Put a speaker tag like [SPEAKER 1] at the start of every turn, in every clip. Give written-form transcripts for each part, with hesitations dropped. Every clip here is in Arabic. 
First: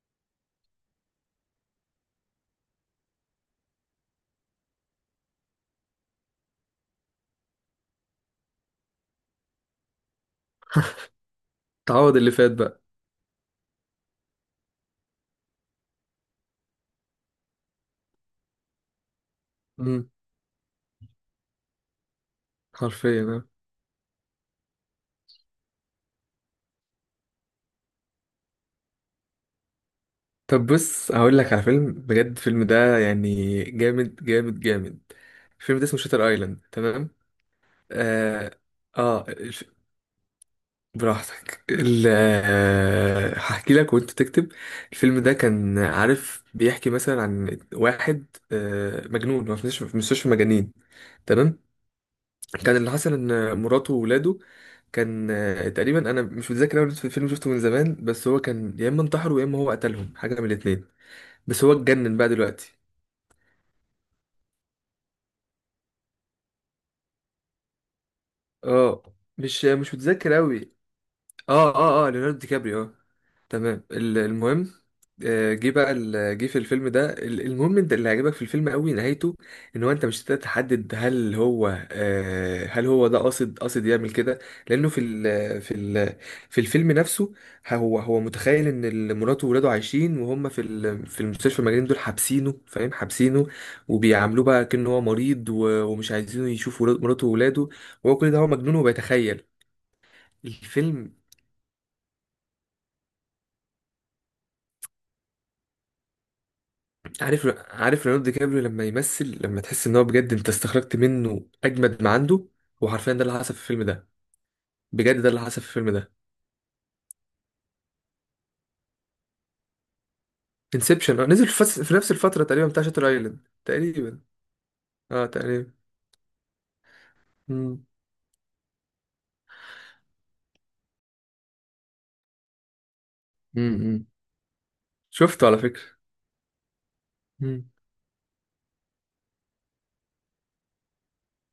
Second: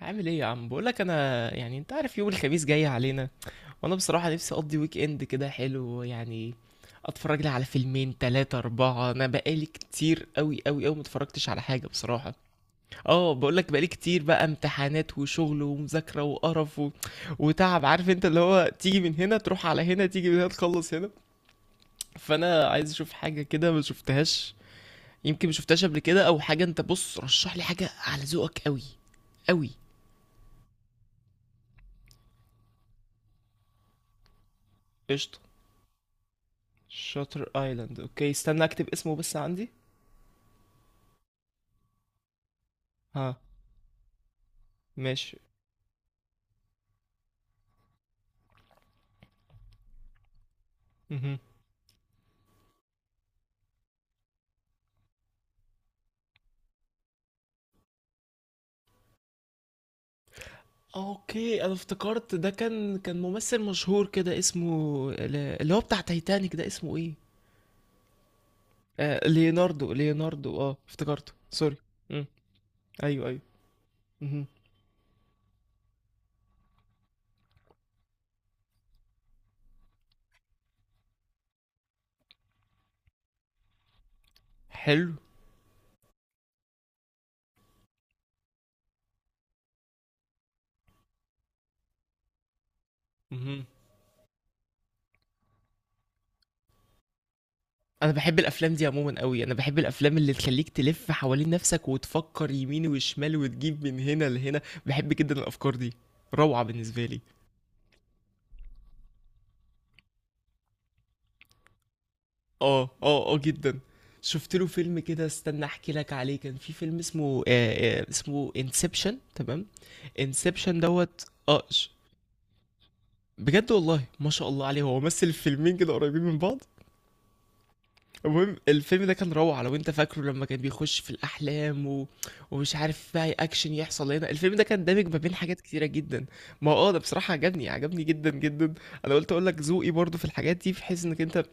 [SPEAKER 1] عامل ايه يا عم؟ بقولك انا يعني انت عارف يوم الخميس جاي علينا، وانا بصراحة نفسي اقضي ويك اند كده حلو يعني. اتفرج لي على فيلمين تلاتة اربعة، انا بقالي كتير قوي متفرجتش على حاجة
[SPEAKER 2] تعوض اللي
[SPEAKER 1] بصراحة.
[SPEAKER 2] فات بقى.
[SPEAKER 1] اه بقولك، بقالي كتير بقى امتحانات وشغل ومذاكرة وقرف وتعب، عارف انت اللي هو تيجي من هنا تروح على هنا،
[SPEAKER 2] امم.
[SPEAKER 1] تيجي من هنا تخلص هنا. فانا عايز اشوف
[SPEAKER 2] حرفيا
[SPEAKER 1] حاجة
[SPEAKER 2] آه.
[SPEAKER 1] كده ما شفتهاش، يمكن ما شفتهاش قبل كده او حاجة. انت بص، رشح لي حاجة على ذوقك قوي قوي.
[SPEAKER 2] طب بص هقول لك على فيلم بجد. الفيلم ده يعني جامد جامد جامد.
[SPEAKER 1] قشطة.
[SPEAKER 2] الفيلم ده اسمه شاتر ايلاند، تمام.
[SPEAKER 1] شاتر ايلاند، اوكي
[SPEAKER 2] اه.
[SPEAKER 1] استنى اكتب اسمه
[SPEAKER 2] آه
[SPEAKER 1] بس
[SPEAKER 2] الف...
[SPEAKER 1] عندي.
[SPEAKER 2] براحتك. ال...
[SPEAKER 1] ها.
[SPEAKER 2] آه، هحكي لك وانت تكتب. الفيلم ده
[SPEAKER 1] ماشي.
[SPEAKER 2] كان عارف بيحكي مثلا عن واحد مجنون، هو في مستشفى، في مستشفى مجانين،
[SPEAKER 1] مهم.
[SPEAKER 2] تمام. كان اللي حصل ان مراته وولاده. كان آه، تقريبا انا مش متذكر اول الفيلم، شفته من زمان، بس هو كان يا اما انتحروا يا اما هو قتلهم، حاجه من الاثنين.
[SPEAKER 1] اوكي،
[SPEAKER 2] بس
[SPEAKER 1] انا
[SPEAKER 2] هو اتجنن بقى
[SPEAKER 1] افتكرت ده
[SPEAKER 2] دلوقتي.
[SPEAKER 1] كان ممثل مشهور كده اسمه اللي هو بتاع تايتانيك ده، اسمه ايه؟
[SPEAKER 2] اه.
[SPEAKER 1] آه
[SPEAKER 2] مش
[SPEAKER 1] ليوناردو،
[SPEAKER 2] مش متذكر
[SPEAKER 1] ليوناردو،
[SPEAKER 2] قوي.
[SPEAKER 1] اه افتكرته،
[SPEAKER 2] اه،
[SPEAKER 1] سوري.
[SPEAKER 2] اه، اه،
[SPEAKER 1] مم.
[SPEAKER 2] ليوناردو دي كابريو، اه.
[SPEAKER 1] ايوه ايوه.
[SPEAKER 2] تمام.
[SPEAKER 1] مهم.
[SPEAKER 2] المهم، جه في الفيلم ده. المهم انت اللي عجبك في الفيلم قوي نهايته. ان هو انت مش هتقدر تحدد هل هو، هل هو ده قاصد قاصد يعمل كده. لانه
[SPEAKER 1] حلو.
[SPEAKER 2] في الفيلم نفسه، هو متخيل ان مراته وولاده عايشين، وهم في في المستشفى المجانين دول، حابسينه فاهم حابسينه.
[SPEAKER 1] مهم.
[SPEAKER 2] وبيعاملوه بقى كأنه هو مريض، ومش عايزينه يشوف مراته وولاده.
[SPEAKER 1] انا
[SPEAKER 2] وهو كل
[SPEAKER 1] بحب
[SPEAKER 2] ده هو
[SPEAKER 1] الافلام
[SPEAKER 2] مجنون
[SPEAKER 1] دي عموما قوي،
[SPEAKER 2] وبيتخيل
[SPEAKER 1] انا بحب الافلام اللي تخليك تلف
[SPEAKER 2] الفيلم.
[SPEAKER 1] حوالين نفسك وتفكر يمين وشمال وتجيب من هنا لهنا. بحب جدا الافكار دي، روعة بالنسبة لي.
[SPEAKER 2] عارف ليوناردو دي كابريو لما يمثل، لما تحس ان هو بجد، انت استخرجت منه اجمد ما عنده.
[SPEAKER 1] اه
[SPEAKER 2] وحرفيا ده
[SPEAKER 1] اه اه
[SPEAKER 2] اللي حصل في
[SPEAKER 1] جدا.
[SPEAKER 2] الفيلم ده.
[SPEAKER 1] شفت له فيلم
[SPEAKER 2] بجد
[SPEAKER 1] كده،
[SPEAKER 2] ده اللي حصل
[SPEAKER 1] استنى
[SPEAKER 2] في الفيلم
[SPEAKER 1] احكي لك
[SPEAKER 2] ده.
[SPEAKER 1] عليه، كان في فيلم اسمه اسمه انسبشن، تمام. انسبشن دوت
[SPEAKER 2] انسبشن نزل في نفس الفتره تقريبا، بتاع شاتر ايلاند
[SPEAKER 1] بجد والله
[SPEAKER 2] تقريبا.
[SPEAKER 1] ما شاء الله عليه، هو
[SPEAKER 2] اه،
[SPEAKER 1] مثل
[SPEAKER 2] تقريبا.
[SPEAKER 1] فيلمين كده قريبين من بعض.
[SPEAKER 2] مم.
[SPEAKER 1] المهم الفيلم ده كان روعة، لو انت فاكره لما كان بيخش في الاحلام ومش عارف بقى اكشن
[SPEAKER 2] امم.
[SPEAKER 1] يحصل هنا، الفيلم ده كان دامج ما بين
[SPEAKER 2] شفته على
[SPEAKER 1] حاجات
[SPEAKER 2] فكره.
[SPEAKER 1] كتيرة جدا. ما اه ده بصراحة عجبني
[SPEAKER 2] مم.
[SPEAKER 1] عجبني جدا جدا. انا قلت اقول لك ذوقي برضو في الحاجات دي، بحيث انك انت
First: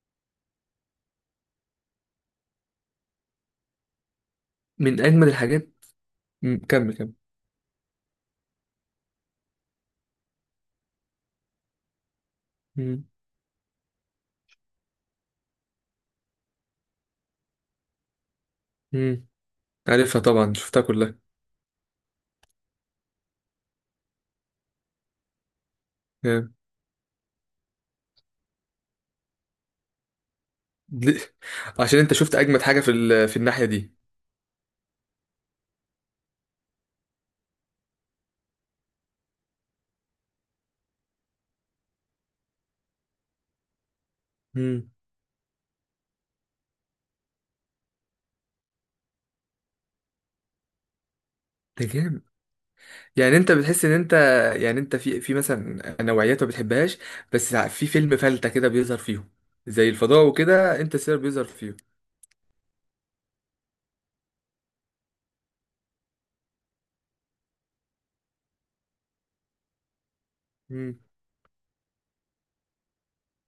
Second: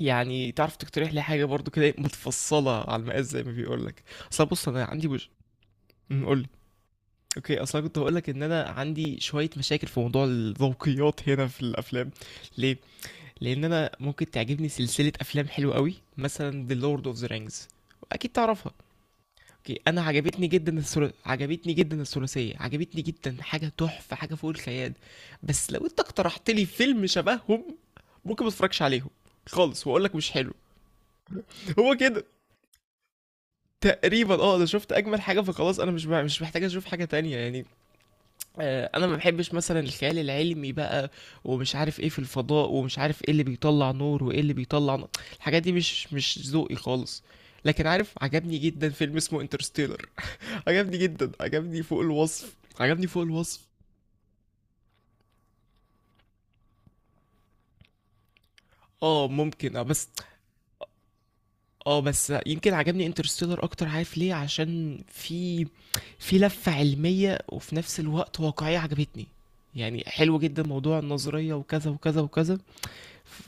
[SPEAKER 1] يعني تعرف تقترح لي حاجة برضو كده متفصلة على المقاس زي ما بيقولك. اصل بص، انا
[SPEAKER 2] من
[SPEAKER 1] عندي مش...
[SPEAKER 2] اجمد الحاجات.
[SPEAKER 1] أمم، قولي.
[SPEAKER 2] مم. كمل كمل.
[SPEAKER 1] اوكي، اصل أنا كنت هقولك ان انا عندي شوية مشاكل في موضوع الذوقيات هنا في الافلام. ليه؟
[SPEAKER 2] مم.
[SPEAKER 1] لان انا ممكن تعجبني سلسلة افلام حلوة قوي، مثلا The Lord of the Rings، اكيد تعرفها.
[SPEAKER 2] مم.
[SPEAKER 1] اوكي، انا
[SPEAKER 2] عارفها
[SPEAKER 1] عجبتني
[SPEAKER 2] طبعا،
[SPEAKER 1] جدا
[SPEAKER 2] شفتها كلها.
[SPEAKER 1] عجبتني جدا الثلاثية، عجبتني جدا، حاجة تحفة، حاجة فوق الخيال. بس لو انت اقترحت
[SPEAKER 2] جامد.
[SPEAKER 1] لي فيلم شبههم، ممكن ما اتفرجش عليهم خالص واقول لك مش حلو.
[SPEAKER 2] ليه؟
[SPEAKER 1] هو
[SPEAKER 2] عشان انت
[SPEAKER 1] كده
[SPEAKER 2] شفت اجمد حاجه في الناحيه دي.
[SPEAKER 1] تقريبا، اه انا شفت اجمل حاجه، فخلاص انا مش محتاج اشوف حاجه تانية يعني. انا ما بحبش مثلا الخيال العلمي بقى، ومش عارف ايه في الفضاء، ومش عارف ايه اللي بيطلع نور، وايه اللي
[SPEAKER 2] مم.
[SPEAKER 1] بيطلع نار. الحاجات دي مش ذوقي خالص. لكن عارف، عجبني جدا فيلم اسمه انترستيلر، عجبني جدا، عجبني
[SPEAKER 2] ده
[SPEAKER 1] فوق
[SPEAKER 2] جامد.
[SPEAKER 1] الوصف، عجبني فوق
[SPEAKER 2] يعني انت
[SPEAKER 1] الوصف.
[SPEAKER 2] بتحس ان انت، يعني انت في مثلا نوعيات ما بتحبهاش، بس في فيلم فلتة كده بيظهر
[SPEAKER 1] اه
[SPEAKER 2] فيهم،
[SPEAKER 1] ممكن
[SPEAKER 2] زي
[SPEAKER 1] بس،
[SPEAKER 2] الفضاء وكده انت سير بيظهر فيهم.
[SPEAKER 1] اه بس يمكن عجبني انترستيلر اكتر، عارف ليه؟ عشان في لفة علمية، وفي نفس الوقت واقعية، عجبتني. يعني حلو جدا موضوع
[SPEAKER 2] امم.
[SPEAKER 1] النظرية وكذا وكذا وكذا،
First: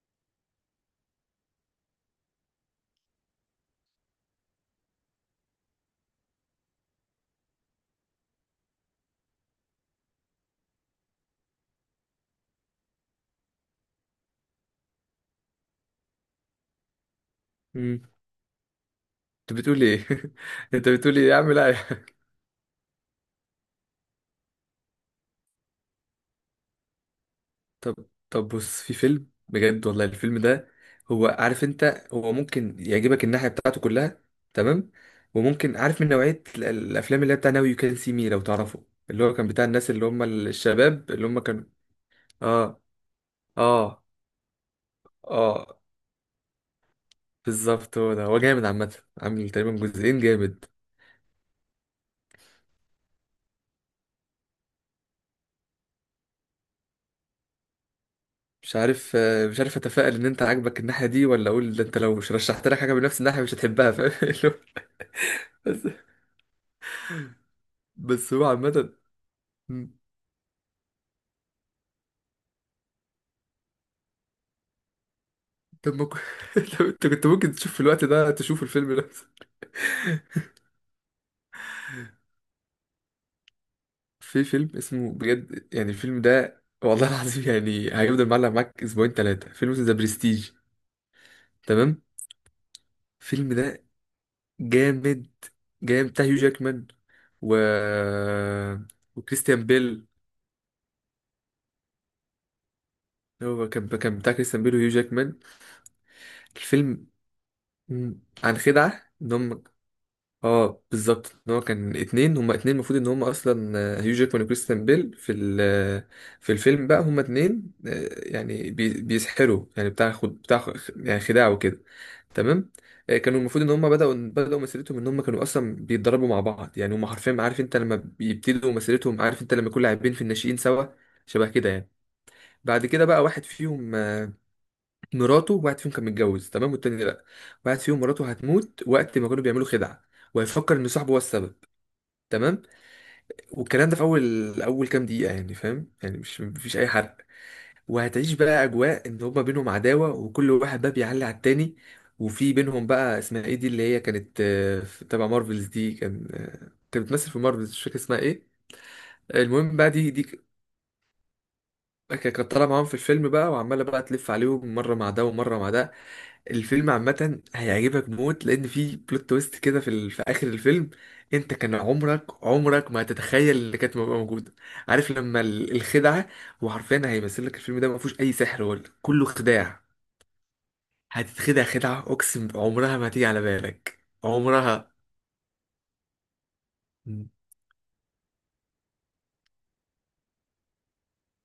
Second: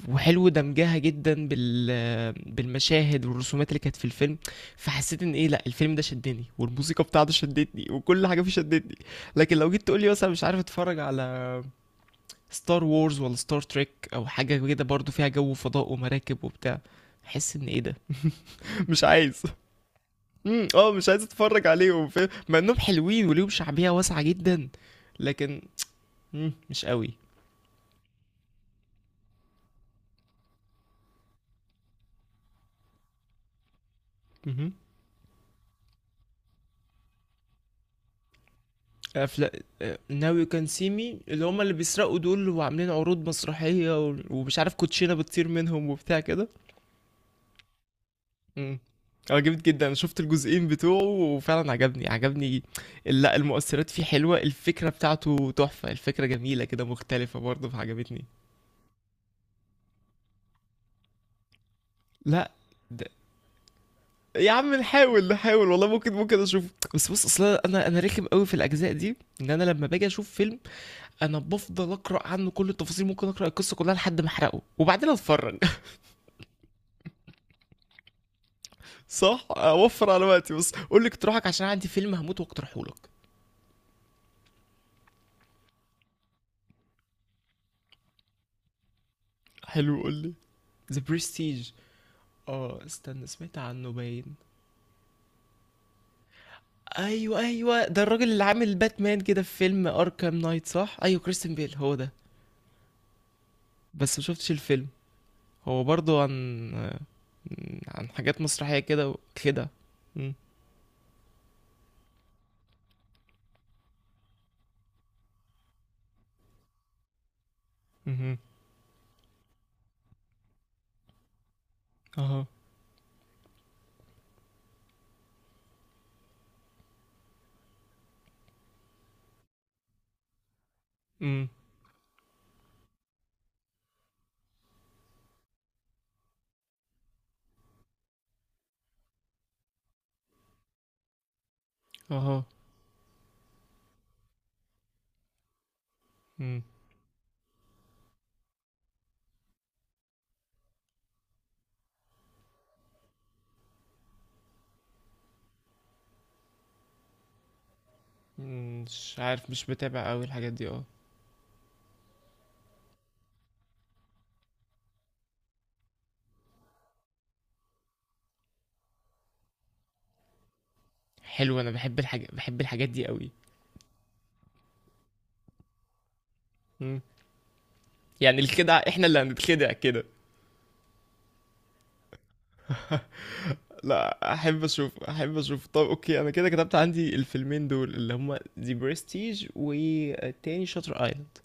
[SPEAKER 1] وحلو دمجها جدا بالمشاهد والرسومات اللي كانت في الفيلم. فحسيت ان ايه، لا الفيلم ده شدني، والموسيقى بتاعته شدتني، وكل حاجة فيه شدتني. لكن لو جيت تقولي مثلا مش عارف اتفرج على ستار وورز ولا ستار تريك او حاجة كده برضو فيها جو فضاء ومراكب وبتاع، احس ان ايه ده.
[SPEAKER 2] امم.
[SPEAKER 1] مش عايز.
[SPEAKER 2] انت بتقول ايه؟
[SPEAKER 1] امم،
[SPEAKER 2] انت
[SPEAKER 1] اه مش
[SPEAKER 2] بتقول
[SPEAKER 1] عايز
[SPEAKER 2] ايه يا عم؟
[SPEAKER 1] اتفرج
[SPEAKER 2] لا يا عم.
[SPEAKER 1] عليهم، فاهم؟ مع انهم حلوين وليهم شعبية واسعة جدا، لكن مم، مش قوي.
[SPEAKER 2] طب طب بص، في فيلم بجد والله. الفيلم ده، هو عارف انت، هو ممكن يعجبك الناحية بتاعته كلها،
[SPEAKER 1] امم.
[SPEAKER 2] تمام. وممكن عارف، من نوعية الافلام اللي هي بتاع ناو يو كان سي مي، لو تعرفه، اللي هو كان
[SPEAKER 1] افلام
[SPEAKER 2] بتاع الناس اللي هم
[SPEAKER 1] ناو يو كان سي
[SPEAKER 2] الشباب
[SPEAKER 1] مي،
[SPEAKER 2] اللي هم
[SPEAKER 1] اللي هما
[SPEAKER 2] كانوا.
[SPEAKER 1] اللي بيسرقوا دول،
[SPEAKER 2] اه،
[SPEAKER 1] وعاملين عروض
[SPEAKER 2] اه،
[SPEAKER 1] مسرحية ومش عارف كوتشينة بتطير
[SPEAKER 2] اه،
[SPEAKER 1] منهم وبتاع كده.
[SPEAKER 2] بالظبط، هو ده. هو جامد
[SPEAKER 1] امم.
[SPEAKER 2] عامة،
[SPEAKER 1] اه
[SPEAKER 2] عامل
[SPEAKER 1] جامد
[SPEAKER 2] تقريبا
[SPEAKER 1] جدا، انا شفت
[SPEAKER 2] جزئين جامد.
[SPEAKER 1] الجزئين بتوعه، وفعلا عجبني عجبني. لا المؤثرات فيه حلوة، الفكرة بتاعته تحفة، الفكرة جميلة كده مختلفة برضه، فعجبتني.
[SPEAKER 2] مش عارف، مش عارف اتفائل ان انت عاجبك الناحية دي، ولا اقول ده انت لو مش
[SPEAKER 1] لا
[SPEAKER 2] رشحت لك حاجة بنفس الناحية مش هتحبها، فاهم، اللي
[SPEAKER 1] يا
[SPEAKER 2] هو
[SPEAKER 1] عم نحاول والله،
[SPEAKER 2] بس.
[SPEAKER 1] ممكن ممكن اشوف. بس بص اصلا، انا رخم
[SPEAKER 2] بس هو
[SPEAKER 1] قوي في الاجزاء
[SPEAKER 2] عامة.
[SPEAKER 1] دي، ان انا لما
[SPEAKER 2] مم،
[SPEAKER 1] باجي اشوف فيلم، انا بفضل اقرا عنه كل التفاصيل، ممكن اقرا القصه كلها لحد ما احرقه وبعدين اتفرج.
[SPEAKER 2] طب ما كو- طب انت كنت ممكن تشوف في الوقت ده تشوف الفيلم نفسه.
[SPEAKER 1] صح اوفر على وقتي. بس قول لي اقتراحك، عشان عندي فيلم هموت واقترحه لك.
[SPEAKER 2] في فيلم اسمه بجد، يعني الفيلم ده والله العظيم يعني هيفضل معلق معاك اسبوعين ثلاثة. فيلم اسمه ذا
[SPEAKER 1] حلو، قول لي.
[SPEAKER 2] برستيج،
[SPEAKER 1] ذا برستيج.
[SPEAKER 2] تمام.
[SPEAKER 1] اه استنى،
[SPEAKER 2] الفيلم
[SPEAKER 1] سمعت
[SPEAKER 2] ده
[SPEAKER 1] عنه باين.
[SPEAKER 2] جامد. جامد بتاع هيو جاكمان.
[SPEAKER 1] ايوه
[SPEAKER 2] و
[SPEAKER 1] ايوه، ده الراجل اللي عامل باتمان كده في
[SPEAKER 2] وكريستيان
[SPEAKER 1] فيلم
[SPEAKER 2] بيل.
[SPEAKER 1] اركام نايت صح؟ ايوه كريستن بيل، هو ده.
[SPEAKER 2] هو كان
[SPEAKER 1] بس
[SPEAKER 2] كان
[SPEAKER 1] ما
[SPEAKER 2] بتاع
[SPEAKER 1] شفتش
[SPEAKER 2] كريستيان بيل
[SPEAKER 1] الفيلم.
[SPEAKER 2] وهيو جاكمان.
[SPEAKER 1] هو برضو عن،
[SPEAKER 2] الفيلم،
[SPEAKER 1] عن حاجات
[SPEAKER 2] عن
[SPEAKER 1] مسرحية
[SPEAKER 2] خدعة
[SPEAKER 1] كده
[SPEAKER 2] ان هم.
[SPEAKER 1] وكده. مم.
[SPEAKER 2] اه، بالظبط، ان هو كان اتنين، هما اتنين المفروض ان هما اصلا، هيو جاكمان وكريستيان بيل في الفيلم بقى، هما اتنين،
[SPEAKER 1] مهم.
[SPEAKER 2] يعني بيسحروا يعني، بتاع يعني خداع وكده،
[SPEAKER 1] اها.
[SPEAKER 2] تمام. كانوا المفروض ان هم بداوا مسيرتهم، ان هم كانوا اصلا بيتدربوا مع بعض يعني، هم حرفيا عارف انت لما بيبتدوا مسيرتهم، عارف انت لما يكون لاعبين في الناشئين سوا، شبه
[SPEAKER 1] مم.
[SPEAKER 2] كده يعني. بعد كده بقى واحد فيهم، مراته، واحد فيهم كان متجوز، تمام، والتاني لا. واحد فيهم مراته هتموت وقت ما كانوا بيعملوا خدعة، وهيفكر ان صاحبه هو السبب،
[SPEAKER 1] اها.
[SPEAKER 2] تمام. والكلام ده في اول كام دقيقة يعني، فاهم يعني، مش
[SPEAKER 1] مم.
[SPEAKER 2] مفيش اي حرق. وهتعيش بقى اجواء ان هما بينهم عداوة، وكل واحد بقى بيعلي على التاني. وفي بينهم بقى اسمها ايه، دي اللي هي كانت، تبع مارفلز، دي كان، كانت بتمثل في مارفلز، مش فاكر اسمها ايه.
[SPEAKER 1] مم. مش عارف، مش
[SPEAKER 2] المهم بقى
[SPEAKER 1] بتابع قوي الحاجات دي اه.
[SPEAKER 2] كانت طالعة معاهم في الفيلم بقى، وعمالة بقى تلف عليهم، مرة مع ده ومرة مع ده. الفيلم عامة هيعجبك موت، لأن في بلوت تويست كده في آخر الفيلم. أنت
[SPEAKER 1] حلو، انا
[SPEAKER 2] كان
[SPEAKER 1] بحب
[SPEAKER 2] عمرك
[SPEAKER 1] الحاجة، بحب الحاجات
[SPEAKER 2] عمرك ما
[SPEAKER 1] دي قوي.
[SPEAKER 2] هتتخيل إن كانت تبقى موجودة. عارف لما الخدعة،
[SPEAKER 1] مم.
[SPEAKER 2] وحرفيا هيمثل لك الفيلم ده ما فيهوش أي
[SPEAKER 1] يعني
[SPEAKER 2] سحر،
[SPEAKER 1] الخدع
[SPEAKER 2] ولا
[SPEAKER 1] احنا اللي
[SPEAKER 2] كله
[SPEAKER 1] هنتخدع
[SPEAKER 2] خداع.
[SPEAKER 1] كده.
[SPEAKER 2] هتتخدع خدعة أقسم عمرها ما تيجي على بالك
[SPEAKER 1] لا، احب
[SPEAKER 2] عمرها.
[SPEAKER 1] اشوف احب اشوف. طب اوكي، انا كده كتبت عندي
[SPEAKER 2] مم.
[SPEAKER 1] الفيلمين دول اللي هما ذا برستيج والتاني شاتر ايلاند.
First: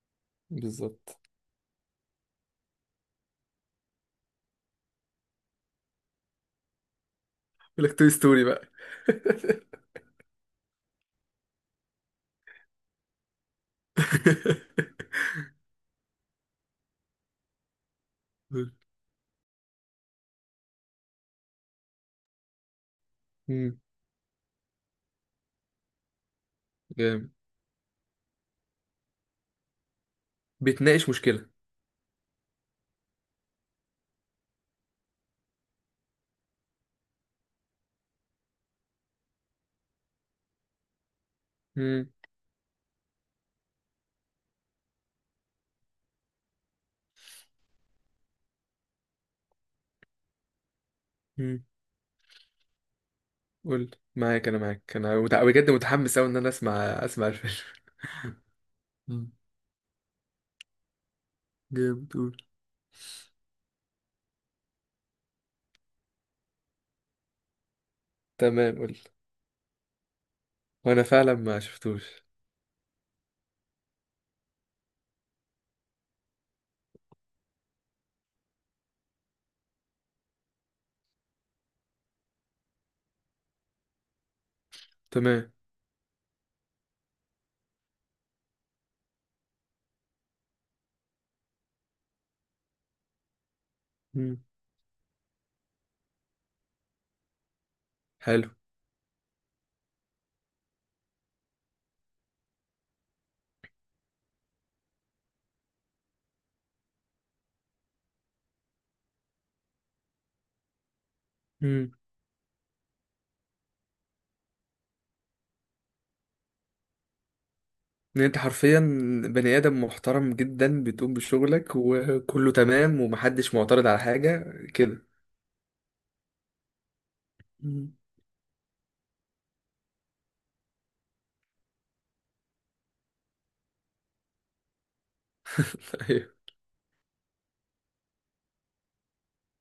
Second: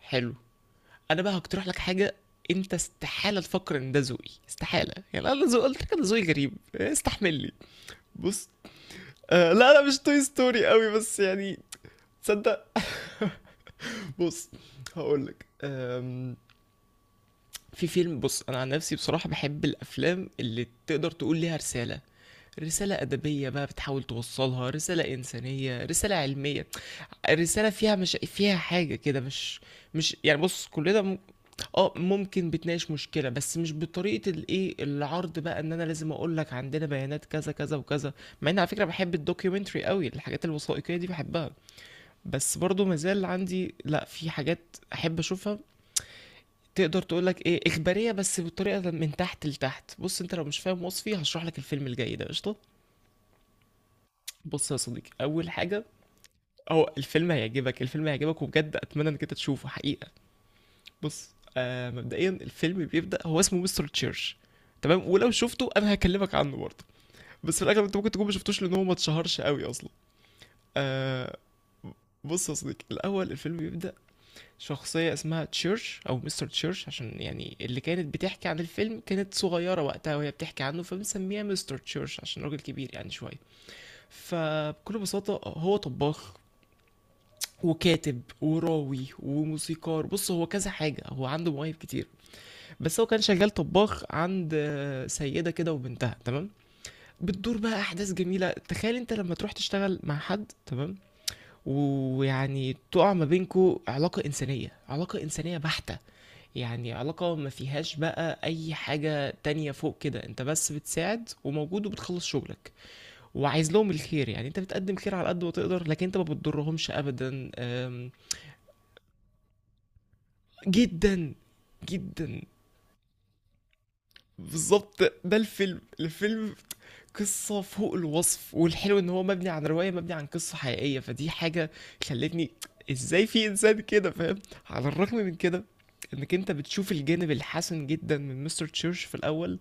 [SPEAKER 1] حلو.
[SPEAKER 2] بالظبط.
[SPEAKER 1] انا بقى هقترح لك حاجه، انت استحاله تفكر ان ده ذوقي، استحاله. يعني انا ذوق، قلت لك انا ذوقي غريب، استحملني.
[SPEAKER 2] يقول لك توي ستوري
[SPEAKER 1] بص،
[SPEAKER 2] بقى.
[SPEAKER 1] آه لا انا مش توي ستوري قوي، بس يعني، تصدق. بص، هقول لك. في فيلم، بص انا عن نفسي بصراحه بحب الافلام اللي تقدر تقول ليها رساله، رسالة أدبية بقى
[SPEAKER 2] مم.
[SPEAKER 1] بتحاول توصلها، رسالة إنسانية، رسالة علمية،
[SPEAKER 2] جامد.
[SPEAKER 1] رسالة فيها، مش فيها حاجة كده، مش، مش يعني، بص كلنا
[SPEAKER 2] بتناقش مشكلة.
[SPEAKER 1] ممكن بتناقش مشكلة، بس مش بطريقة الإيه، العرض بقى إن أنا لازم أقول لك عندنا بيانات كذا، كذا وكذا. مع إني على فكرة باحب الdocumentary أوي، الحاجات الوثائقية دي باحبها،
[SPEAKER 2] مم.
[SPEAKER 1] بس برضه ما زال عندي لأ، في حاجات أحب أشوفها. تقدر تقول لك إيه، إخبارية بس بطريقة من تحت لتحت. بُص، أنت لو مش فاهم وصفي هاشرح لك
[SPEAKER 2] مم.
[SPEAKER 1] الفيلم الجاي ده، قشطة؟
[SPEAKER 2] قول، معاك أنا،
[SPEAKER 1] بُص يا
[SPEAKER 2] معاك
[SPEAKER 1] صديقي،
[SPEAKER 2] أنا
[SPEAKER 1] أول
[SPEAKER 2] بجد
[SPEAKER 1] حاجة،
[SPEAKER 2] متحمس أوي إن أنا أسمع
[SPEAKER 1] هو
[SPEAKER 2] أسمع
[SPEAKER 1] الفيلم هيعجبك،
[SPEAKER 2] الفيلم.
[SPEAKER 1] الفيلم هيعجبك وبجد أتمنى إنك
[SPEAKER 2] مم.
[SPEAKER 1] أنت تشوفه حقيقة. بص، آه
[SPEAKER 2] جامد،
[SPEAKER 1] مبدئيا
[SPEAKER 2] قول.
[SPEAKER 1] الفيلم بيبدأ، هو اسمه مستر تشيرش. تمام، ولو شفته انا هكلمك عنه برضه، بس في الاغلب انت ممكن تكون ما شفتوش لان
[SPEAKER 2] تمام،
[SPEAKER 1] هو ما
[SPEAKER 2] قول.
[SPEAKER 1] اتشهرش قوي اصلا.
[SPEAKER 2] وانا فعلا
[SPEAKER 1] آه.
[SPEAKER 2] ما شفتوش.
[SPEAKER 1] بص يا صديقي، الاول الفيلم بيبدأ، شخصية اسمها تشيرش او مستر تشيرش، عشان يعني اللي كانت بتحكي عن الفيلم كانت صغيرة وقتها، وهي بتحكي عنه فبنسميها مستر تشيرش عشان راجل كبير يعني شوية. فبكل بساطة
[SPEAKER 2] تمام.
[SPEAKER 1] هو طباخ وكاتب وراوي وموسيقار، بص هو كذا حاجة، هو عنده مواهب كتير. بس هو كان شغال طباخ
[SPEAKER 2] مم.
[SPEAKER 1] عند سيدة كده وبنتها، تمام. بتدور بقى أحداث
[SPEAKER 2] حلو.
[SPEAKER 1] جميلة، تخيل أنت لما تروح تشتغل مع حد، تمام، ويعني تقع ما بينكو علاقة إنسانية، علاقة إنسانية بحتة، يعني علاقة ما فيهاش بقى أي حاجة تانية فوق كده، أنت بس بتساعد وموجود
[SPEAKER 2] امم،
[SPEAKER 1] وبتخلص شغلك وعايز لهم الخير، يعني أنت بتقدم خير على قد ما تقدر، لكن أنت ما بتضرهمش أبدا.
[SPEAKER 2] ان انت حرفيا بني ادم محترم جدا، بتقوم
[SPEAKER 1] جدا
[SPEAKER 2] بشغلك
[SPEAKER 1] جدا،
[SPEAKER 2] وكله تمام، ومحدش معترض على حاجه كده.
[SPEAKER 1] بالظبط ده الفيلم. الفيلم قصة
[SPEAKER 2] مم.
[SPEAKER 1] فوق الوصف، والحلو ان هو مبني عن رواية، مبني عن قصة حقيقية، فدي حاجة خلتني، ازاي في انسان كده، فاهم؟ على الرغم من كده، انك
[SPEAKER 2] ايوه.
[SPEAKER 1] انت بتشوف الجانب الحسن جدا من مستر تشيرش في الاول،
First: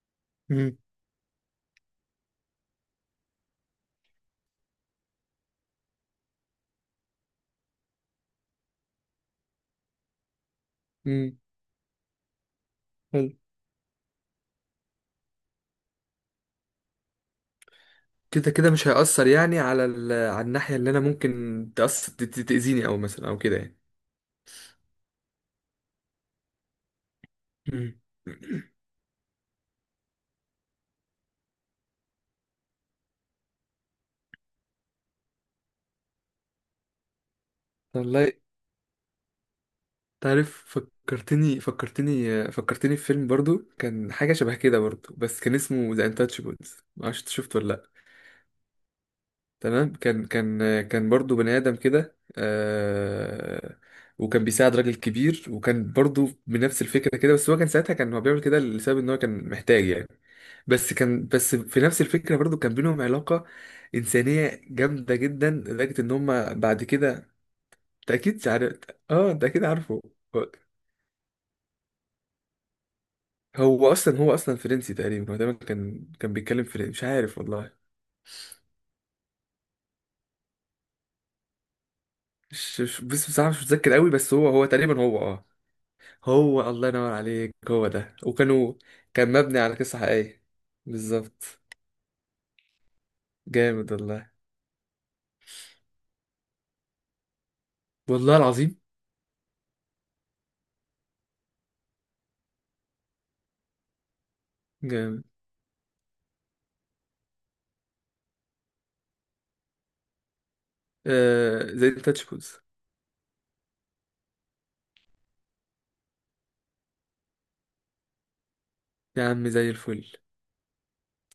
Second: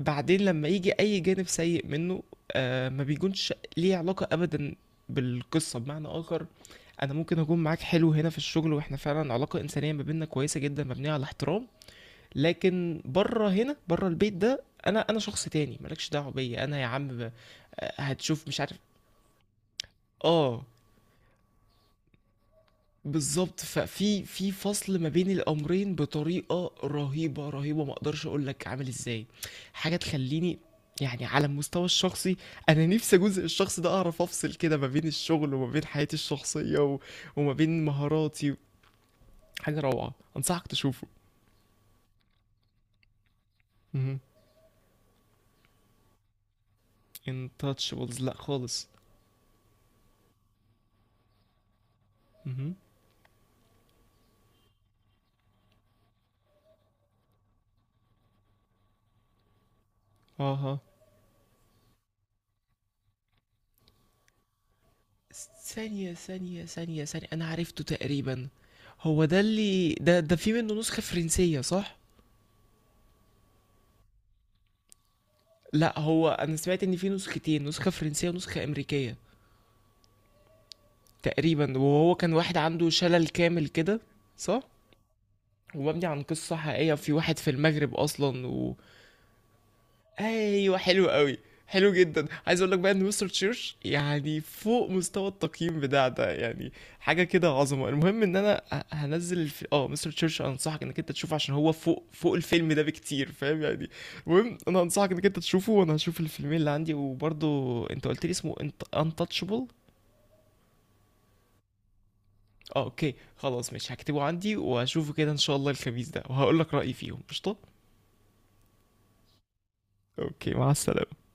[SPEAKER 1] بعدين لما
[SPEAKER 2] مم.
[SPEAKER 1] يجي اي جانب سيء منه، آه ما بيكونش ليه علاقة ابدا بالقصة. بمعنى اخر، انا ممكن اكون معاك حلو هنا في الشغل، واحنا فعلا علاقة انسانية ما بيننا كويسة جدا مبنية على
[SPEAKER 2] امم،
[SPEAKER 1] احترام، لكن
[SPEAKER 2] حلو.
[SPEAKER 1] بره، هنا بره البيت ده، انا انا شخص تاني، مالكش دعوه بيا. انا يا عم هتشوف
[SPEAKER 2] كده
[SPEAKER 1] مش
[SPEAKER 2] كده
[SPEAKER 1] عارف.
[SPEAKER 2] مش هيأثر يعني، على على
[SPEAKER 1] اه
[SPEAKER 2] الناحيه اللي انا ممكن تأثر، تأذيني او مثلا، او كده
[SPEAKER 1] بالظبط،
[SPEAKER 2] يعني.
[SPEAKER 1] ففي في فصل ما بين الامرين بطريقه رهيبه، ما
[SPEAKER 2] مم.
[SPEAKER 1] اقدرش اقول لك عامل ازاي، حاجه تخليني يعني على المستوى الشخصي، انا نفسي جزء الشخص ده اعرف افصل كده ما بين الشغل وما بين حياتي الشخصيه وما بين
[SPEAKER 2] والله
[SPEAKER 1] مهاراتي. حاجه روعه،
[SPEAKER 2] تعرف،
[SPEAKER 1] انصحك تشوفه.
[SPEAKER 2] فكرتني فكرتني فكرتني في فيلم برضو كان
[SPEAKER 1] امم.
[SPEAKER 2] حاجة شبه كده برضو، بس كان اسمه ذا انتاتشبلز، معرفش انت شفته ولا لأ.
[SPEAKER 1] انتاتشبلز، لا خالص.
[SPEAKER 2] تمام. كان برضو بني آدم كده،
[SPEAKER 1] امم.
[SPEAKER 2] وكان بيساعد راجل كبير، وكان برضو بنفس الفكرة كده، بس هو كان ساعتها، كان هو بيعمل كده لسبب ان هو كان محتاج يعني.
[SPEAKER 1] اها.
[SPEAKER 2] بس كان بس في نفس الفكرة برضو كان بينهم علاقة إنسانية جامدة جدا، لدرجة ان
[SPEAKER 1] ثانية
[SPEAKER 2] هما
[SPEAKER 1] ثانية
[SPEAKER 2] بعد
[SPEAKER 1] ثانية
[SPEAKER 2] كده.
[SPEAKER 1] ثانية أنا عرفته
[SPEAKER 2] انت
[SPEAKER 1] تقريبا،
[SPEAKER 2] اكيد عارف.
[SPEAKER 1] هو
[SPEAKER 2] اه،
[SPEAKER 1] ده
[SPEAKER 2] انت اكيد
[SPEAKER 1] اللي
[SPEAKER 2] عارفه.
[SPEAKER 1] ده، في منه نسخة فرنسية صح؟
[SPEAKER 2] هو اصلا فرنسي تقريبا، هو تقريبا
[SPEAKER 1] لا
[SPEAKER 2] كان
[SPEAKER 1] هو،
[SPEAKER 2] كان
[SPEAKER 1] أنا
[SPEAKER 2] بيتكلم
[SPEAKER 1] سمعت
[SPEAKER 2] فرنسي،
[SPEAKER 1] إن
[SPEAKER 2] مش
[SPEAKER 1] في
[SPEAKER 2] عارف
[SPEAKER 1] نسختين،
[SPEAKER 2] والله.
[SPEAKER 1] نسخة فرنسية ونسخة أمريكية تقريبا، وهو كان واحد
[SPEAKER 2] مش
[SPEAKER 1] عنده
[SPEAKER 2] مش
[SPEAKER 1] شلل
[SPEAKER 2] بس بصراحه، مش
[SPEAKER 1] كامل
[SPEAKER 2] متذكر
[SPEAKER 1] كده
[SPEAKER 2] قوي، بس هو
[SPEAKER 1] صح؟
[SPEAKER 2] هو تقريبا، هو، اه.
[SPEAKER 1] ومبني عن قصة
[SPEAKER 2] هو الله
[SPEAKER 1] حقيقية في
[SPEAKER 2] ينور
[SPEAKER 1] واحد في
[SPEAKER 2] عليك، هو
[SPEAKER 1] المغرب
[SPEAKER 2] ده،
[SPEAKER 1] أصلا.
[SPEAKER 2] وكانوا، كان مبني على قصه حقيقيه.
[SPEAKER 1] ايوه حلو قوي.
[SPEAKER 2] بالظبط.
[SPEAKER 1] حلو جدا. عايز اقول لك بقى ان مستر تشيرش
[SPEAKER 2] جامد والله.
[SPEAKER 1] يعني فوق مستوى التقييم بتاع ده يعني، حاجه كده عظمه. المهم ان
[SPEAKER 2] والله
[SPEAKER 1] انا
[SPEAKER 2] العظيم.
[SPEAKER 1] هنزل الف... اه مستر تشيرش انصحك انك انت تشوفه، عشان هو فوق، فوق الفيلم ده بكتير، فاهم يعني؟ المهم انا انصحك
[SPEAKER 2] جامد.
[SPEAKER 1] انك انت تشوفه، وانا هشوف الفيلمين اللي عندي، وبرضه انت قلت لي اسمه انت انتاتشبل.
[SPEAKER 2] آه، زي تاتش بوز.
[SPEAKER 1] اه اوكي خلاص، ماشي هكتبه عندي وهشوفه كده ان شاء الله الخميس ده، وهقول لك رايي فيهم، قشطه.
[SPEAKER 2] يا عم زي الفل.
[SPEAKER 1] اوكي، مع السلامه.